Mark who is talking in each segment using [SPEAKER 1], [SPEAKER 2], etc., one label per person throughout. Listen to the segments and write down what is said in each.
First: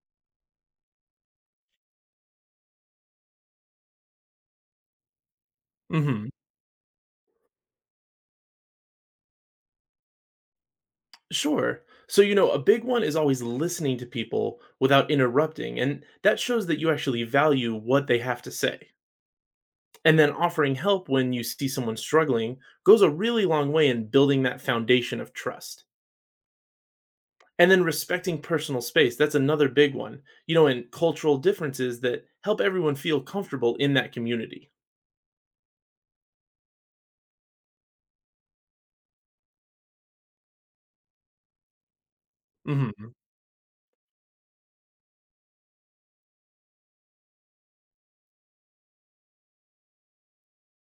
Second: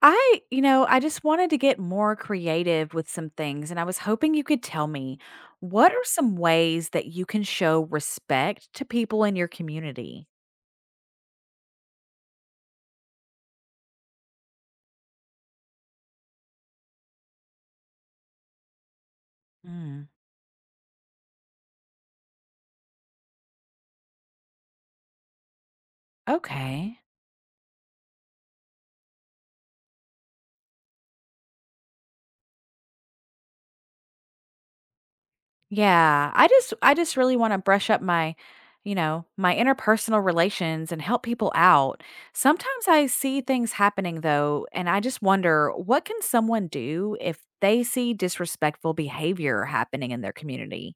[SPEAKER 1] I, you know, I just wanted to get more creative with some things, and I was hoping you could tell me what are
[SPEAKER 2] Mhm.
[SPEAKER 1] some ways that you can show respect to people in your community?
[SPEAKER 2] Sure. So, you know, a big one is always listening to people without interrupting, and that shows that you actually value what they have to say.
[SPEAKER 1] Mm,
[SPEAKER 2] And then offering help when you see someone struggling goes a really long way in building that foundation of trust.
[SPEAKER 1] okay.
[SPEAKER 2] And then respecting personal space, that's another big one, you know, and cultural differences that help everyone feel comfortable in that community.
[SPEAKER 1] Yeah, I just really want to brush up my, my interpersonal relations and help people out. Sometimes I
[SPEAKER 2] Mhm.
[SPEAKER 1] see things happening though, and I just wonder what can someone do if they see disrespectful behavior happening in their community?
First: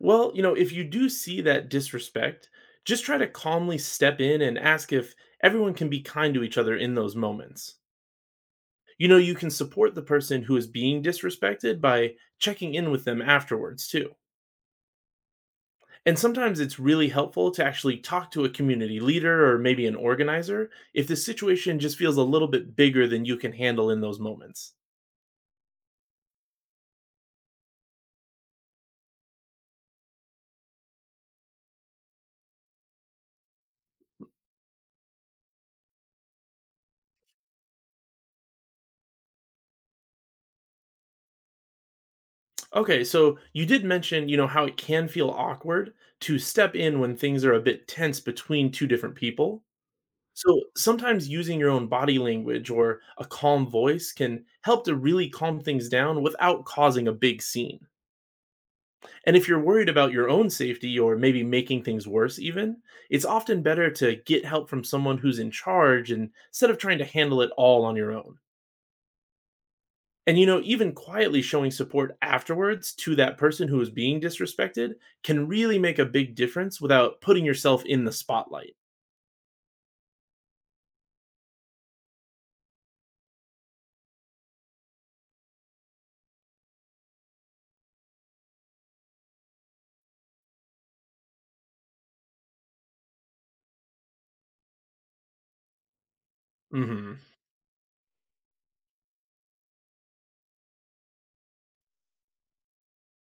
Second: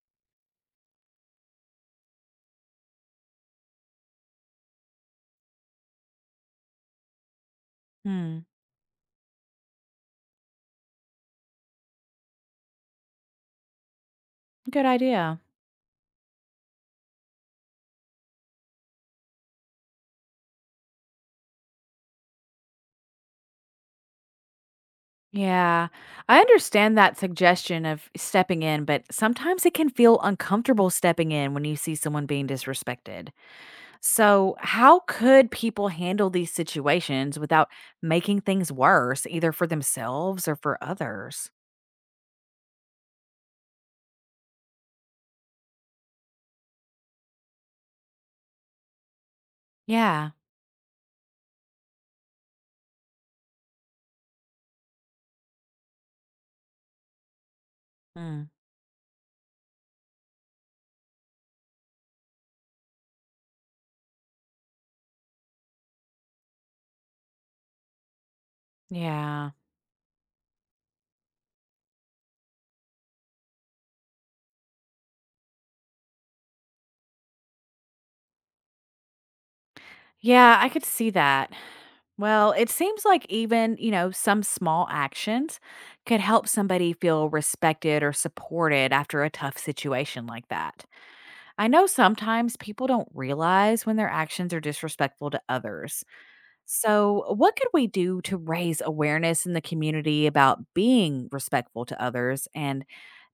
[SPEAKER 2] Well, you know, if you do see that disrespect, just try to calmly step in and ask if everyone can be kind to each other in those moments.
[SPEAKER 1] Hmm,
[SPEAKER 2] You know, you can support the person who is being disrespected by checking in with them afterwards, too.
[SPEAKER 1] good idea.
[SPEAKER 2] And sometimes it's really helpful to actually talk to a community leader or maybe an organizer if the situation just feels a little bit bigger than you can handle in those moments.
[SPEAKER 1] Yeah, I understand that suggestion of stepping in, but sometimes it can feel uncomfortable stepping in when you see someone being disrespected. So, how could people handle these situations without making things worse, either for themselves or for others?
[SPEAKER 2] Okay, so you did mention, you know, how it can feel awkward to step in when things are a bit tense between two different people.
[SPEAKER 1] Yeah.
[SPEAKER 2] So sometimes using your own body language or a calm voice can help to really calm things down without causing a big scene.
[SPEAKER 1] Mm.
[SPEAKER 2] And if you're worried about your own safety or maybe making things worse, even, it's often better to get help from someone who's in charge instead of trying to handle it all on your own.
[SPEAKER 1] Yeah.
[SPEAKER 2] And you know, even quietly showing support afterwards to that person who is being disrespected can really make a big difference without putting yourself in the spotlight.
[SPEAKER 1] Yeah, I could see that. Well, it seems like even, you know, some small actions could help somebody feel respected or supported after a tough situation like that. I know sometimes people don't realize when their actions are disrespectful to others.
[SPEAKER 2] Hmm.
[SPEAKER 1] So, what could we do to raise awareness in the community about being respectful to others and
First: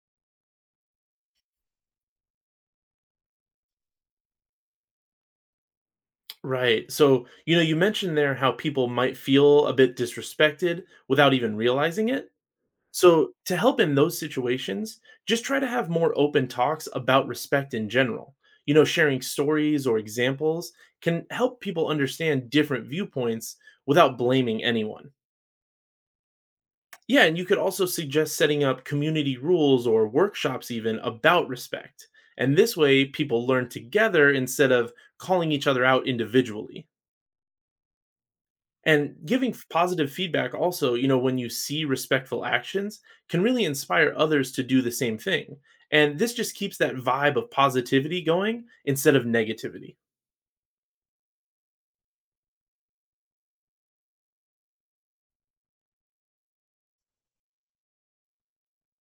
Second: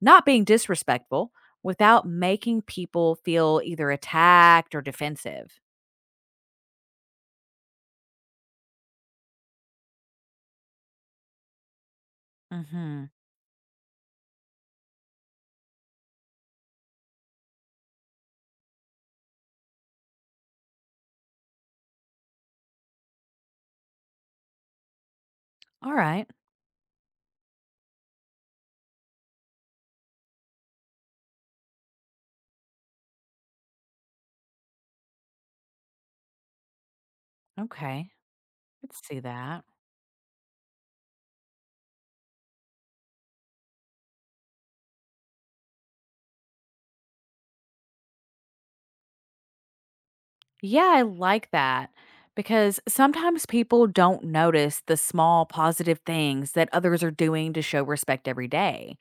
[SPEAKER 1] not being disrespectful without making people feel either attacked or defensive?
[SPEAKER 2] Right. So, you know, you mentioned there how people might feel a bit disrespected without even realizing it.
[SPEAKER 1] Mhm.
[SPEAKER 2] So, to help in those situations, just try to have more open talks about respect in general. You know, sharing stories or examples can help people understand different viewpoints without blaming anyone.
[SPEAKER 1] All right.
[SPEAKER 2] Yeah, and you could also suggest setting up community rules or workshops even about respect. And this way, people learn together instead of calling each other out individually.
[SPEAKER 1] Okay. Let's
[SPEAKER 2] And
[SPEAKER 1] see
[SPEAKER 2] giving
[SPEAKER 1] that.
[SPEAKER 2] positive feedback also, you know, when you see respectful actions can really inspire others to do the same thing, and this just keeps that vibe of positivity going instead of negativity.
[SPEAKER 1] Yeah, I like that because sometimes people don't notice the small positive things that others are doing to show respect every day.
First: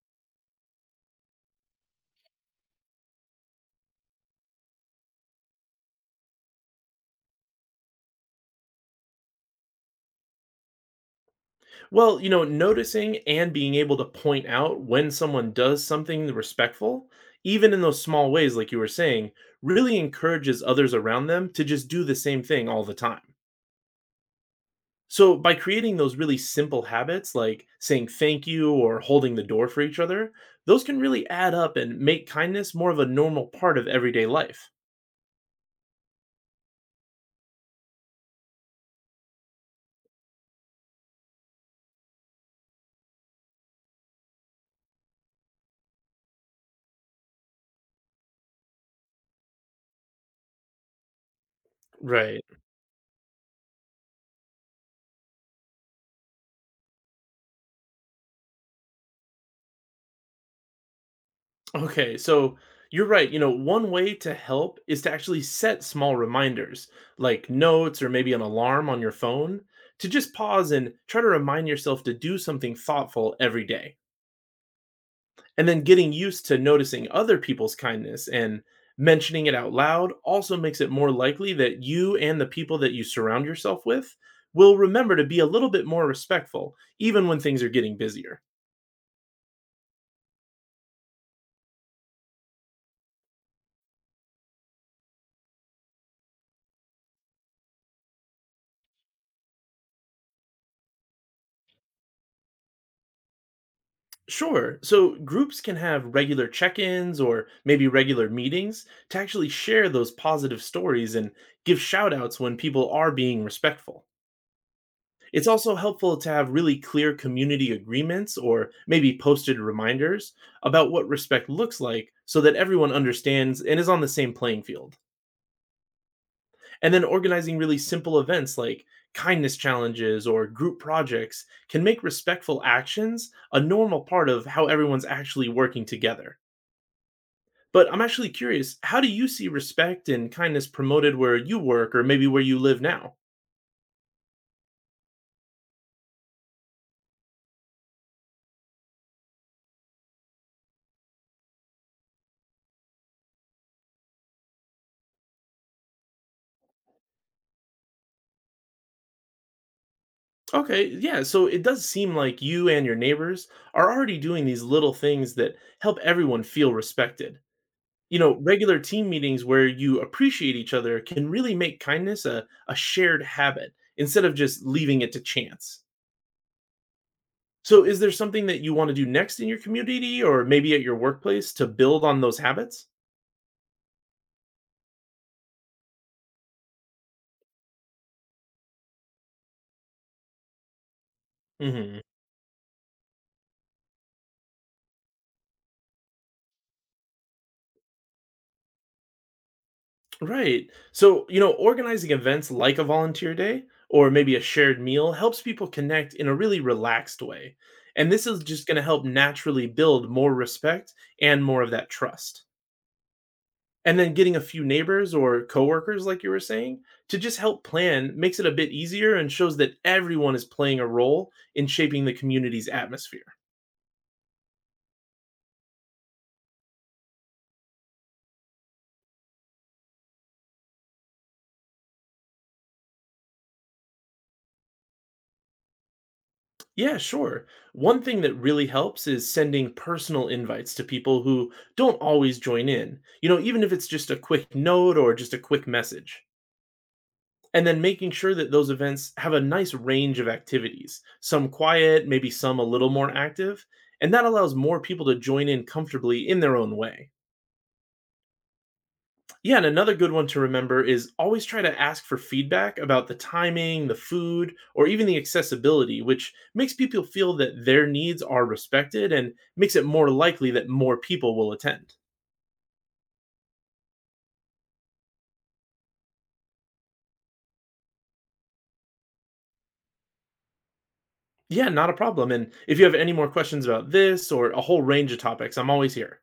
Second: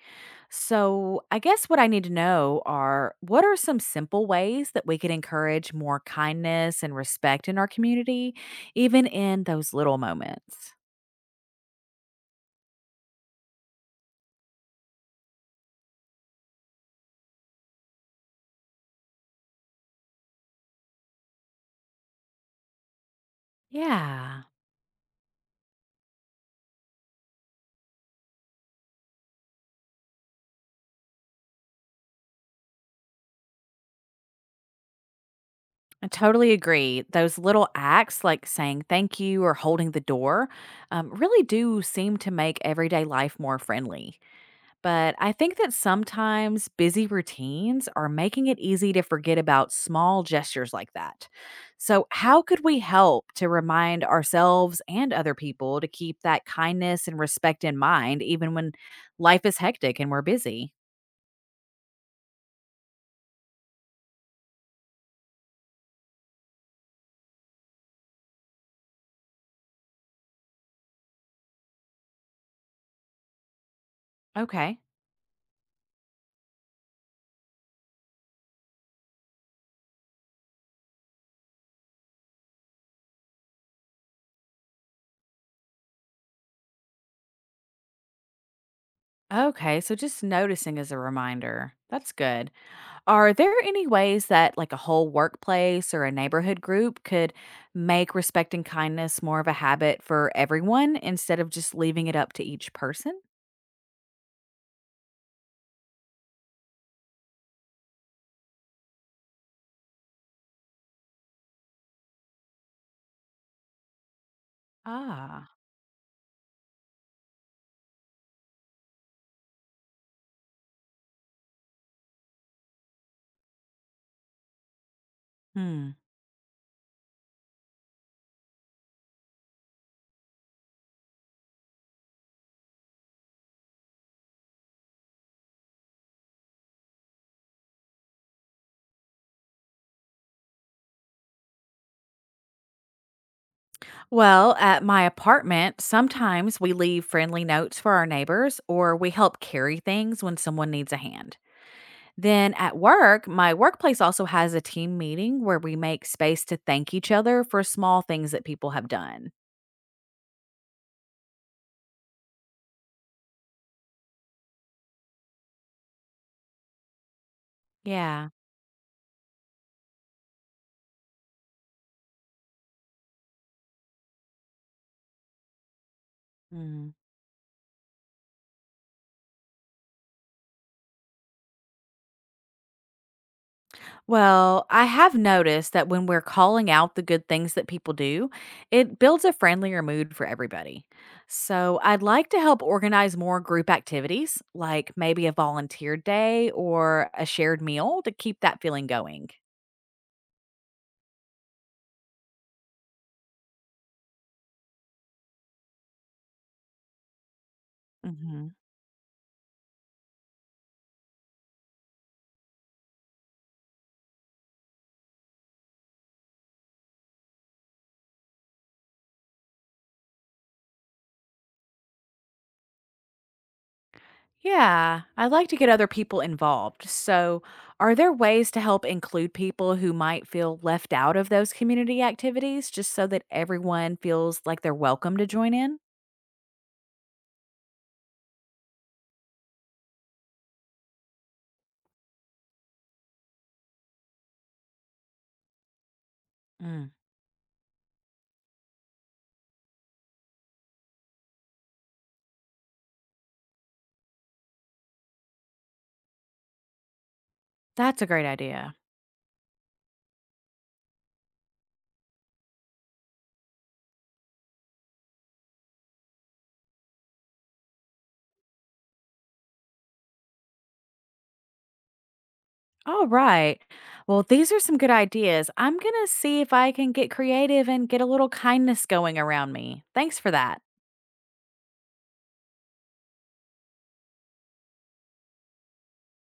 [SPEAKER 1] So, I guess what I need to know are what are some simple ways that we could encourage more kindness and respect in our community, even in those little moments?
[SPEAKER 2] Well, you know, noticing and being able to point out when someone does something respectful, even in those small ways like you were saying, really encourages others around them to just do the same thing all the time.
[SPEAKER 1] Yeah,
[SPEAKER 2] So by creating those really simple habits like saying thank you or holding the door for each other, those can really add up and make kindness more of a normal part of everyday life.
[SPEAKER 1] I totally agree. Those little acts like saying thank you or holding the door really do seem to make everyday life more friendly. But I think that sometimes busy routines are making it easy to forget about small gestures like that. So, how
[SPEAKER 2] Right.
[SPEAKER 1] could we help to remind ourselves and other people to keep that kindness and respect in mind, even when life is hectic and we're busy?
[SPEAKER 2] Okay, so you're right. You know, one way to help is to actually set small reminders, like notes or maybe an alarm on your phone, to just pause and try to remind yourself to do something thoughtful every day.
[SPEAKER 1] Okay.
[SPEAKER 2] And then getting used to noticing other people's kindness and mentioning it out loud also makes it more likely that you and the people that you surround yourself with will remember to be a little bit more respectful, even when things are getting busier.
[SPEAKER 1] Okay. So, just noticing as a reminder. That's good. Are there any ways that, like, a whole workplace or a neighborhood group could make respect and kindness more of a habit for everyone instead of just leaving it up to each person?
[SPEAKER 2] Sure, so groups can have regular check ins or maybe regular meetings to actually share those positive stories and give shout outs when people are being respectful. It's
[SPEAKER 1] Ah.
[SPEAKER 2] also helpful to have really clear community agreements or maybe posted reminders about what respect looks like so that everyone understands and is on the same playing field.
[SPEAKER 1] Hmm.
[SPEAKER 2] And then organizing really simple events like kindness challenges or group projects can make respectful actions a normal part of how everyone's actually working together. But I'm actually curious, how do you see respect and kindness promoted where you work or maybe where you live now?
[SPEAKER 1] Well, at my apartment, sometimes we leave friendly notes for our neighbors or we help carry things when someone needs a hand. Then at work, my workplace also has a team meeting where we make space to thank each other for small things that people have done.
[SPEAKER 2] Okay, yeah, so it does seem like you and your neighbors are already doing these little things that help everyone feel respected. You
[SPEAKER 1] Yeah.
[SPEAKER 2] know, regular team meetings where you appreciate each other can really make kindness a shared habit instead of just leaving it to chance.
[SPEAKER 1] Mm.
[SPEAKER 2] So, is there something that you want to do next in your community or maybe at your workplace to build on those habits?
[SPEAKER 1] Well, I have noticed that when we're calling out the good things that people do, it builds a friendlier mood for everybody. So
[SPEAKER 2] Hmm.
[SPEAKER 1] I'd like to help organize more group activities, like maybe a volunteer day or a shared meal to keep that feeling going.
[SPEAKER 2] Right. So, you know, organizing events like a volunteer day or maybe a shared meal helps people connect in a really relaxed way. And this is
[SPEAKER 1] Hmm.
[SPEAKER 2] just going to help naturally build more respect and more of that trust. And then getting a few neighbors or coworkers, like you were saying, to just help plan makes it a bit easier and shows that everyone is playing a role in shaping the community's atmosphere.
[SPEAKER 1] Yeah, I like to get other people involved. So, are there ways to help include people who might feel left out of those community activities just so that everyone feels like they're welcome to join in?
[SPEAKER 2] Yeah, sure. One thing that really helps is sending personal invites to people who don't always join in, you know, even if it's just a quick note or just a quick message.
[SPEAKER 1] Mm.
[SPEAKER 2] And then making sure that those events have a nice range of activities, some quiet, maybe some a little more active. And that allows more people to join in comfortably in their own way.
[SPEAKER 1] That's a great idea.
[SPEAKER 2] Yeah, and another good one to remember is always try to ask for feedback about the timing, the food, or even the accessibility, which makes people feel that their needs are respected and makes it more likely that more people will attend.
[SPEAKER 1] All right. Well, these are some good ideas. I'm going to see if I can get creative and get a little kindness going around me. Thanks for that.
[SPEAKER 2] Yeah, not a problem. And if you have any more questions about this or a whole range of topics, I'm always here.